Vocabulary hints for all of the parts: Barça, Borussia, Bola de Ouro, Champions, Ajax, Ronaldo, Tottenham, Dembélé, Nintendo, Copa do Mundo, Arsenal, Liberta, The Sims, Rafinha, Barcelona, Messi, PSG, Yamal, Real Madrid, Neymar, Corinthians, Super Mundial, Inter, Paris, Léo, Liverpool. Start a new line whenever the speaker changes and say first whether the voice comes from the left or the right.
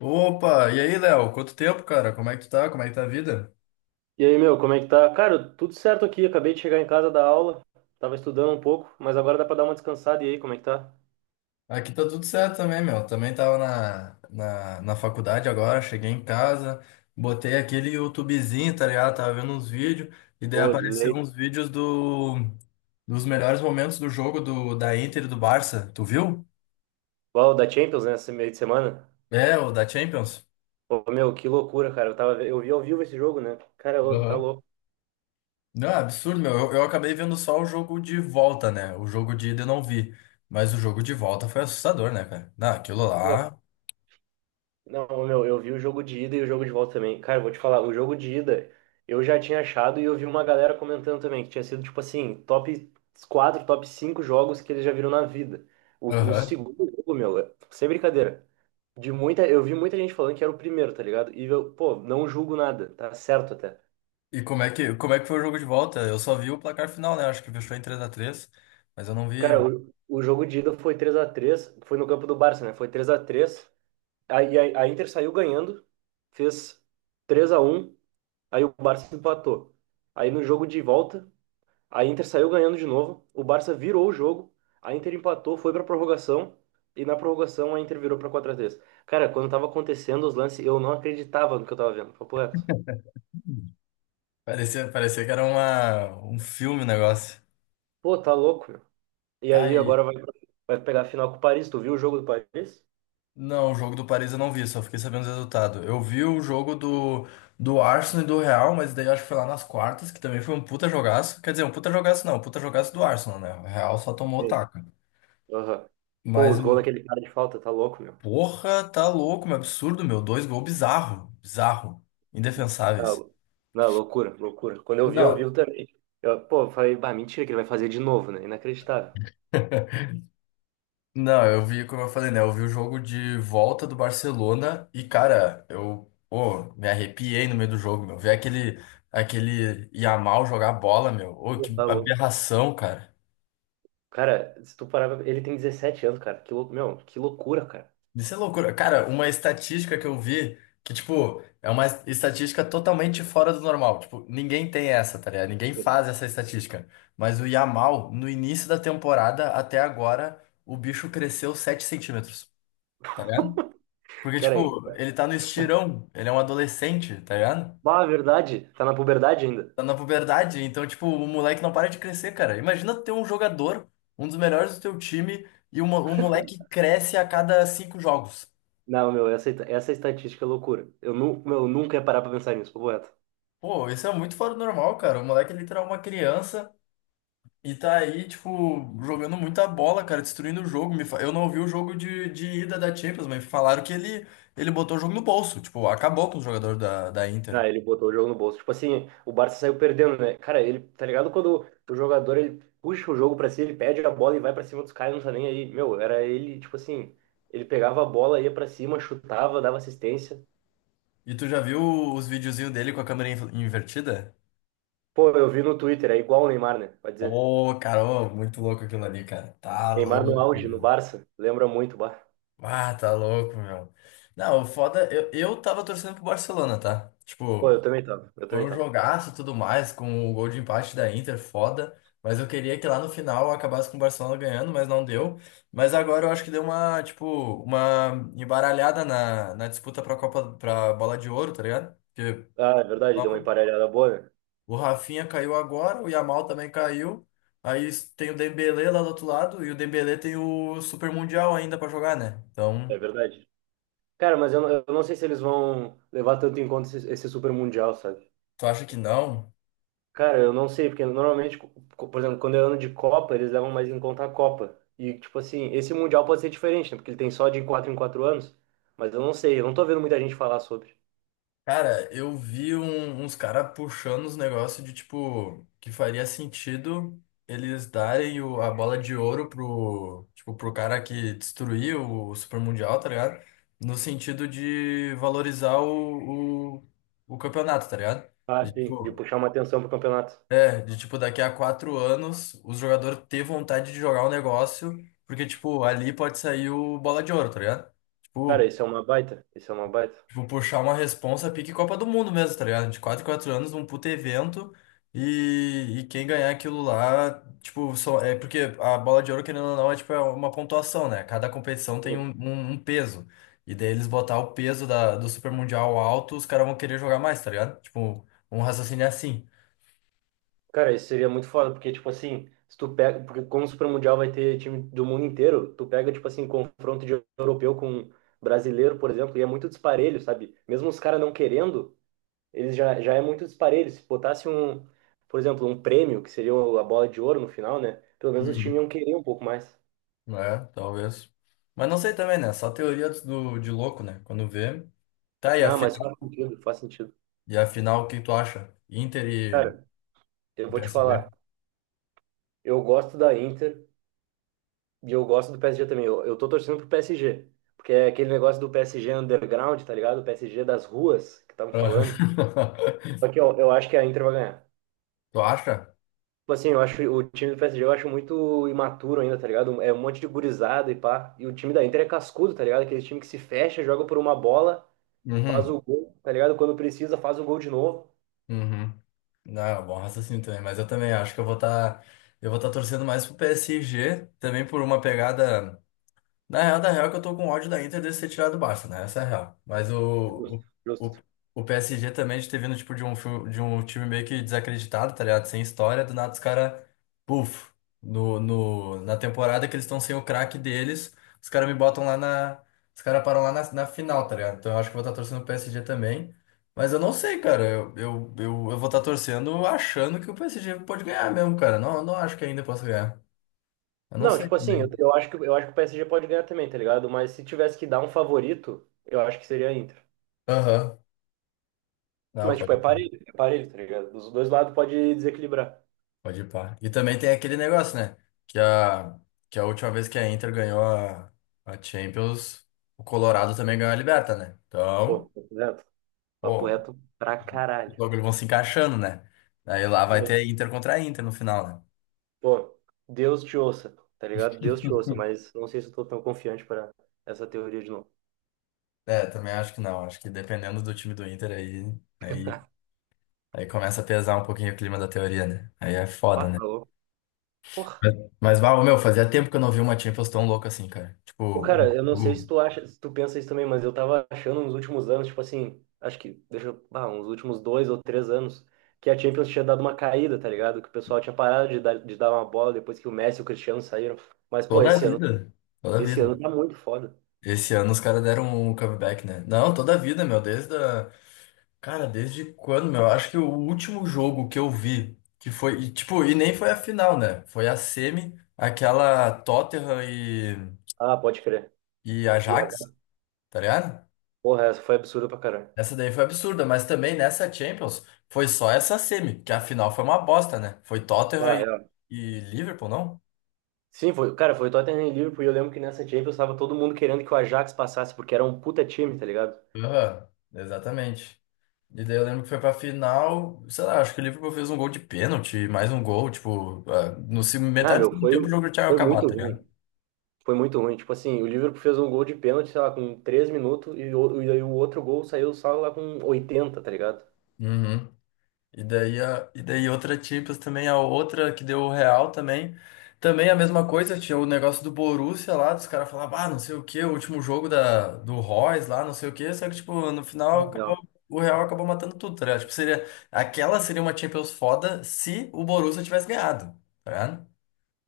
left: Opa, e aí, Léo? Quanto tempo, cara? Como é que tu tá? Como é que tá a vida?
right: E aí, meu, como é que tá? Cara, tudo certo aqui. Acabei de chegar em casa da aula. Tava estudando um pouco, mas agora dá pra dar uma descansada. E aí, como é que tá?
left: Aqui tá tudo certo também, meu. Também tava na faculdade agora, cheguei em casa, botei aquele YouTubezinho, tá ligado? Tava vendo uns vídeos, e daí
right: Pô, de
left: apareceram
right: lei.
left: uns vídeos dos melhores momentos do jogo da Inter e do Barça. Tu viu?
right: Uau, da Champions, né? Esse meio de semana.
left: É, o da Champions.
right: Pô, meu, que loucura, cara. Eu vi ao vivo esse jogo, né? Cara, ô, tá
left: Aham.
right: louco.
left: Não, é absurdo, meu. Eu acabei vendo só o jogo de volta, né? O jogo de ida eu não vi. Mas o jogo de volta foi assustador, né, cara? Não, aquilo lá.
right: Não, meu, eu vi o jogo de ida e o jogo de volta também. Cara, eu vou te falar, o jogo de ida eu já tinha achado e eu vi uma galera comentando também que tinha sido, tipo assim, top 4, top 5 jogos que eles já viram na vida. O
left: Aham.
right: segundo jogo, meu, sem brincadeira. De muita, eu vi muita gente falando que era o primeiro, tá ligado? E eu, pô, não julgo nada, tá certo até.
left: E como é que foi o jogo de volta? Eu só vi o placar final, né? Acho que fechou em três a três, mas eu não
right: Cara,
left: vi.
right: o jogo de ida foi 3-3, foi no campo do Barça, né? Foi 3-3. Aí a Inter saiu ganhando, fez 3-1. Aí o Barça empatou. Aí no jogo de volta, a Inter saiu ganhando de novo. O Barça virou o jogo. A Inter empatou, foi pra prorrogação. E na prorrogação a Inter virou pra 4-3. Cara, quando tava acontecendo os lances, eu não acreditava no que eu tava vendo. Papo reto.
left: Parecia que era um filme o negócio.
right: Pô, tá louco, meu. E
left: Tá
right: aí
left: aí.
right: agora vai, vai pegar a final com o Paris. Tu viu o jogo do Paris?
left: Não, o jogo do Paris eu não vi, só fiquei sabendo os resultados. Eu vi o jogo do Arsenal e do Real, mas daí acho que foi lá nas quartas, que também foi um puta jogaço. Quer dizer, um puta jogaço não, um puta jogaço do Arsenal, né? O Real só tomou o
right: Sim.
left: taco.
right: Aham. Pô,
left: Mas
right: os gols daquele cara de falta, tá louco, meu.
left: porra, tá louco, um absurdo, meu. Dois gols bizarro, bizarro,
right: Tá
left: indefensáveis.
right: lou- Não, loucura, loucura. Quando eu
left: Não.
right: vi também. Eu falei, bah, mentira que ele vai fazer de novo, né? Inacreditável.
left: Não, eu vi, como eu falei, né? Eu vi o jogo de volta do Barcelona e, cara, eu, pô, me arrepiei no meio do jogo, meu. Ver aquele Yamal jogar bola, meu. Ô,
right: Pô,
left: que
right: tá louco.
left: aberração, cara.
right: Cara, se tu parar, ele tem 17 anos, cara. Meu, que loucura, cara.
left: Isso é loucura. Cara, uma estatística que eu vi, que, tipo, é uma estatística totalmente fora do normal. Tipo, ninguém tem essa, tá ligado? Ninguém faz essa estatística. Mas o Yamal, no início da temporada até agora, o bicho cresceu 7 centímetros, tá ligado? Porque,
right: Cara,
left: tipo, ele tá no estirão, ele é um adolescente, tá ligado?
right: ah, é verdade, tá na puberdade ainda.
left: Tá na puberdade, então, tipo, o moleque não para de crescer, cara. Imagina ter um jogador, um dos melhores do teu time, e o o moleque cresce a cada cinco jogos.
right: Não, meu, essa estatística é loucura. Meu, eu nunca ia parar pra pensar nisso, papo reto.
left: Pô, isso é muito fora do normal, cara. O moleque é literal uma criança e tá aí, tipo, jogando muita bola, cara, destruindo o jogo. Eu não ouvi o jogo de ida da Champions, mas falaram que ele botou o jogo no bolso. Tipo, acabou com o jogador da Inter.
right: Ah, ele botou o jogo no bolso. Tipo assim, o Barça saiu perdendo, né? Cara, ele, tá ligado quando o jogador ele puxa o jogo pra si, ele pede a bola e vai pra cima dos caras, não tá nem aí. Meu, era ele, tipo assim, ele pegava a bola, ia pra cima, chutava, dava assistência.
left: E tu já viu os videozinhos dele com a câmera invertida?
right: Pô, eu vi no Twitter, é igual o Neymar, né? Pode dizer.
left: Ô, cara, ô, muito louco aquilo ali, cara. Tá
right: Neymar no
left: louco,
right: auge, no
left: meu.
right: Barça, lembra muito, bah.
left: Ah, tá louco, meu. Não, o foda, eu tava torcendo pro Barcelona, tá?
right: Pô, eu
left: Tipo,
right: também tava, eu
left: foi
right: também
left: um
right: tava.
left: jogaço e tudo mais, com o gol de empate da Inter, foda. Mas eu queria que lá no final acabasse com o Barcelona ganhando, mas não deu. Mas agora eu acho que deu uma, tipo, uma embaralhada na disputa pra Copa, pra Bola de Ouro, tá ligado? Porque
right: Ah, é verdade, deu uma emparelhada boa, né?
left: o Rafinha caiu agora, o Yamal também caiu. Aí tem o Dembélé lá do outro lado e o Dembélé tem o Super Mundial ainda pra jogar, né?
right: É
left: Então,
right: verdade. Cara, mas eu, eu não sei se eles vão levar tanto em conta esse Super Mundial, sabe?
left: tu acha que não?
right: Cara, eu não sei, porque normalmente, por exemplo, quando é ano de Copa, eles levam mais em conta a Copa. E, tipo assim, esse Mundial pode ser diferente, né? Porque ele tem só de 4 em 4 anos. Mas eu não sei, eu não tô vendo muita gente falar sobre.
left: Cara, eu vi uns caras puxando os negócios de tipo que faria sentido eles darem a bola de ouro pro, tipo, pro cara que destruiu o Super Mundial, tá ligado? No sentido de valorizar o campeonato, tá ligado?
right: Ah,
left: E,
right: sim, de
left: tipo,
right: puxar uma atenção pro campeonato.
left: é, de tipo, daqui a quatro anos, os jogadores ter vontade de jogar o negócio, porque, tipo, ali pode sair o bola de ouro, tá ligado?
right: Cara,
left: Tipo,
right: isso é uma baita, isso é uma baita.
left: tipo, puxar uma responsa pique Copa do Mundo mesmo, tá ligado? De quatro em quatro anos, um puto evento, e, quem ganhar aquilo lá, tipo, só, é porque a bola de ouro, querendo ou não, é tipo, é uma pontuação, né? Cada competição tem
right: Sim.
left: um peso. E daí eles botar o peso do Super Mundial alto, os caras vão querer jogar mais, tá ligado? Tipo, um raciocínio é assim.
right: Cara, isso seria muito foda, porque, tipo assim, se tu pega, porque como o Super Mundial vai ter time do mundo inteiro, tu pega, tipo assim, confronto de europeu com brasileiro, por exemplo, e é muito disparelho, sabe? Mesmo os caras não querendo, eles já é muito disparelho. Se botasse um, por exemplo, um prêmio, que seria a bola de ouro no final, né? Pelo menos os times
left: Uhum.
right: iam querer um pouco mais.
left: É, talvez. Mas não sei também, né? Só teoria de louco, né? Quando vê. Tá, e
right: Não, mas
left: afinal,
right: faz sentido, faz sentido.
left: e afinal, o que tu acha? Inter e
right: Cara, eu vou te
left: PSG?
right: falar, eu gosto da Inter, e eu gosto do PSG também. Eu tô torcendo pro PSG. Porque é aquele negócio do PSG underground, tá ligado? O PSG das ruas que estavam falando. Só que eu acho que a Inter vai ganhar.
left: Tu acha?
right: Tipo assim, eu acho o time do PSG eu acho muito imaturo ainda, tá ligado? É um monte de gurizada e pá. E o time da Inter é cascudo, tá ligado? Aquele time que se fecha, joga por uma bola, faz
left: Uhum,
right: o gol, tá ligado? Quando precisa, faz o gol de novo.
left: uhum. Não, é um bom raciocínio também, mas eu também acho que eu vou estar torcendo mais pro PSG, também por uma pegada. Na real, da real é que eu tô com ódio da Inter de ser tirado do Barça, né? Essa é a real. Mas
right: Justo,
left: o, o,
right: justo.
left: o PSG também de ter vindo tipo, de um, de um time meio que desacreditado, tá ligado? Sem história, do nada os caras, puf, no, no, na temporada que eles estão sem o craque deles, os caras me botam lá na. Os caras param lá na final, tá ligado? Então eu acho que eu vou estar torcendo o PSG também. Mas eu não sei, cara. Eu vou estar torcendo achando que o PSG pode ganhar mesmo, cara. Não, não acho que ainda possa ganhar. Eu não
right: Não,
left: sei
right: tipo assim,
left: também.
right: eu acho que o PSG pode ganhar também, tá ligado? Mas se tivesse que dar um favorito, eu acho que seria a Inter.
left: Aham. Não,
right: Mas, tipo,
left: pode.
right: é parelho, tá ligado? Dos dois lados pode desequilibrar.
left: Pode ir pá. E também tem aquele negócio, né? Que a, que a última vez que a Inter ganhou a Champions, o Colorado também ganhou a Liberta, né?
right: Pô,
left: Então,
right: papo reto. Papo
left: pô,
right: reto pra
left: os
right: caralho.
left: bagulhos vão se encaixando, né? Aí lá vai
right: Mas,
left: ter Inter contra a Inter no final, né?
right: pô, Deus te ouça, tá ligado? Deus te ouça, mas não sei se eu tô tão confiante pra essa teoria de novo.
left: É, também acho que não. Acho que dependendo do time do Inter aí, aí começa a pesar um pouquinho o clima da teoria, né? Aí é
right: Pá,
left: foda,
right: tá
left: né?
right: louco. Porra.
left: Mas, mas bah, meu, fazia tempo que eu não vi uma Champions tão louca assim, cara.
right: Ô,
left: Tipo, sim.
right: cara, eu não sei se tu acha, se tu pensa isso também, mas eu tava achando nos últimos anos, tipo assim, acho que, deixa eu, uns últimos 2 ou 3 anos, que a Champions tinha dado uma caída, tá ligado? Que o pessoal tinha parado de dar uma bola depois que o Messi e o Cristiano saíram. Mas, pô,
left: Toda a vida. Toda a
right: esse
left: vida.
right: ano tá muito foda.
left: Esse ano os caras deram um comeback, né? Não, toda a vida, meu, desde a... Cara, desde quando, meu? Acho que o último jogo que eu vi, que foi, e, tipo, e nem foi a final, né? Foi a semi, aquela
right: Ah, pode crer.
left: e
right: BH.
left: Ajax, tá ligado?
right: Porra, essa foi absurda pra caralho.
left: Essa daí foi absurda, mas também nessa Champions foi só essa semi, que a final foi uma bosta, né? Foi
right: Ah, real.
left: e Liverpool, não?
right: Sim, foi, cara, foi Tottenham e Liverpool e eu lembro que nessa Champions tava todo mundo querendo que o Ajax passasse, porque era um puta time, tá ligado?
left: Aham, exatamente. E daí eu lembro que foi pra final, sei lá, acho que o Liverpool fez um gol de pênalti, mais um gol, tipo, ah, no
right: Não,
left: metade do
right: meu,
left: segundo tempo o jogo já tinha
right: foi
left: acabado,
right: muito
left: tá ligado?
right: ruim. Foi muito ruim. Tipo assim, o Liverpool fez um gol de pênalti, sei lá, com 3 minutos e aí o outro gol saiu só lá com 80, tá ligado?
left: Uhum. E daí, e daí outra Champions também, a outra que deu o Real também. Também a mesma coisa, tinha o negócio do Borussia lá, dos caras falavam, ah, não sei o quê, o último jogo do Royce lá, não sei o quê, só que, tipo, no final
right: Ah,
left: acabou,
right: não.
left: o Real acabou matando tudo, tá ligado? Tipo, seria, aquela seria uma Champions foda se o Borussia tivesse ganhado, tá ligado?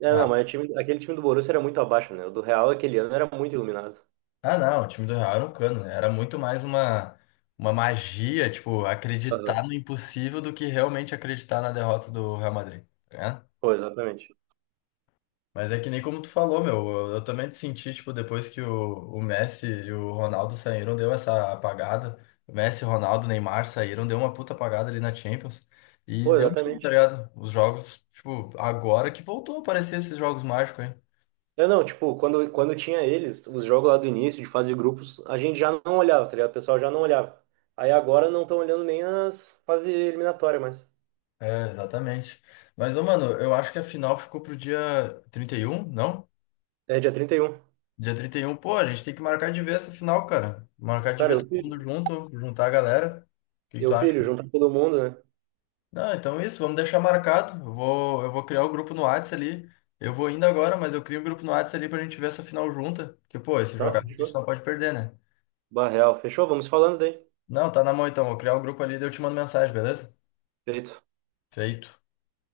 right: É, não, mas o time, aquele time do Borussia era muito abaixo, né? O do Real aquele ano era muito iluminado.
left: Ah, não, o time do Real era um cano, né? Era muito mais uma magia, tipo, acreditar
right: Aham.
left: no impossível do que realmente acreditar na derrota do Real Madrid, né?
right: Pô, exatamente.
left: Mas é que nem como tu falou, meu, eu também te senti, tipo, depois que o Messi e o Ronaldo saíram, deu essa apagada. O Messi, Ronaldo, Neymar saíram, deu uma puta apagada ali na Champions. E
right: Pô,
left: deu mesmo, tá
right: exatamente.
left: ligado? Os jogos, tipo, agora que voltou a aparecer esses jogos mágicos, hein?
right: Não, não, tipo, quando tinha eles, os jogos lá do início, de fase de grupos, a gente já não olhava, tá ligado? O pessoal já não olhava. Aí agora não estão olhando nem as fases eliminatórias mais.
left: É, exatamente. Mas, ô, mano, eu acho que a final ficou pro dia 31, não?
right: É dia 31.
left: Dia trinta e um, pô, a gente tem que marcar de ver essa final, cara. Marcar de
right: Cara,
left: ver todo mundo junto, juntar a galera. O que que tu
right: eu
left: acha?
right: pilho, junto com todo mundo, né?
left: Não, então é isso, vamos deixar marcado. Eu vou criar o grupo no Whats ali. Eu vou indo agora, mas eu crio um grupo no Whats ali pra gente ver essa final junta. Porque, pô, esse
right: Tá,
left: jogado a gente não
right: fechou.
left: pode perder, né?
right: Barreal, fechou, vamos falando daí.
left: Não, tá na mão então. Vou criar o grupo ali e eu te mando mensagem, beleza?
right: Feito.
left: Feito.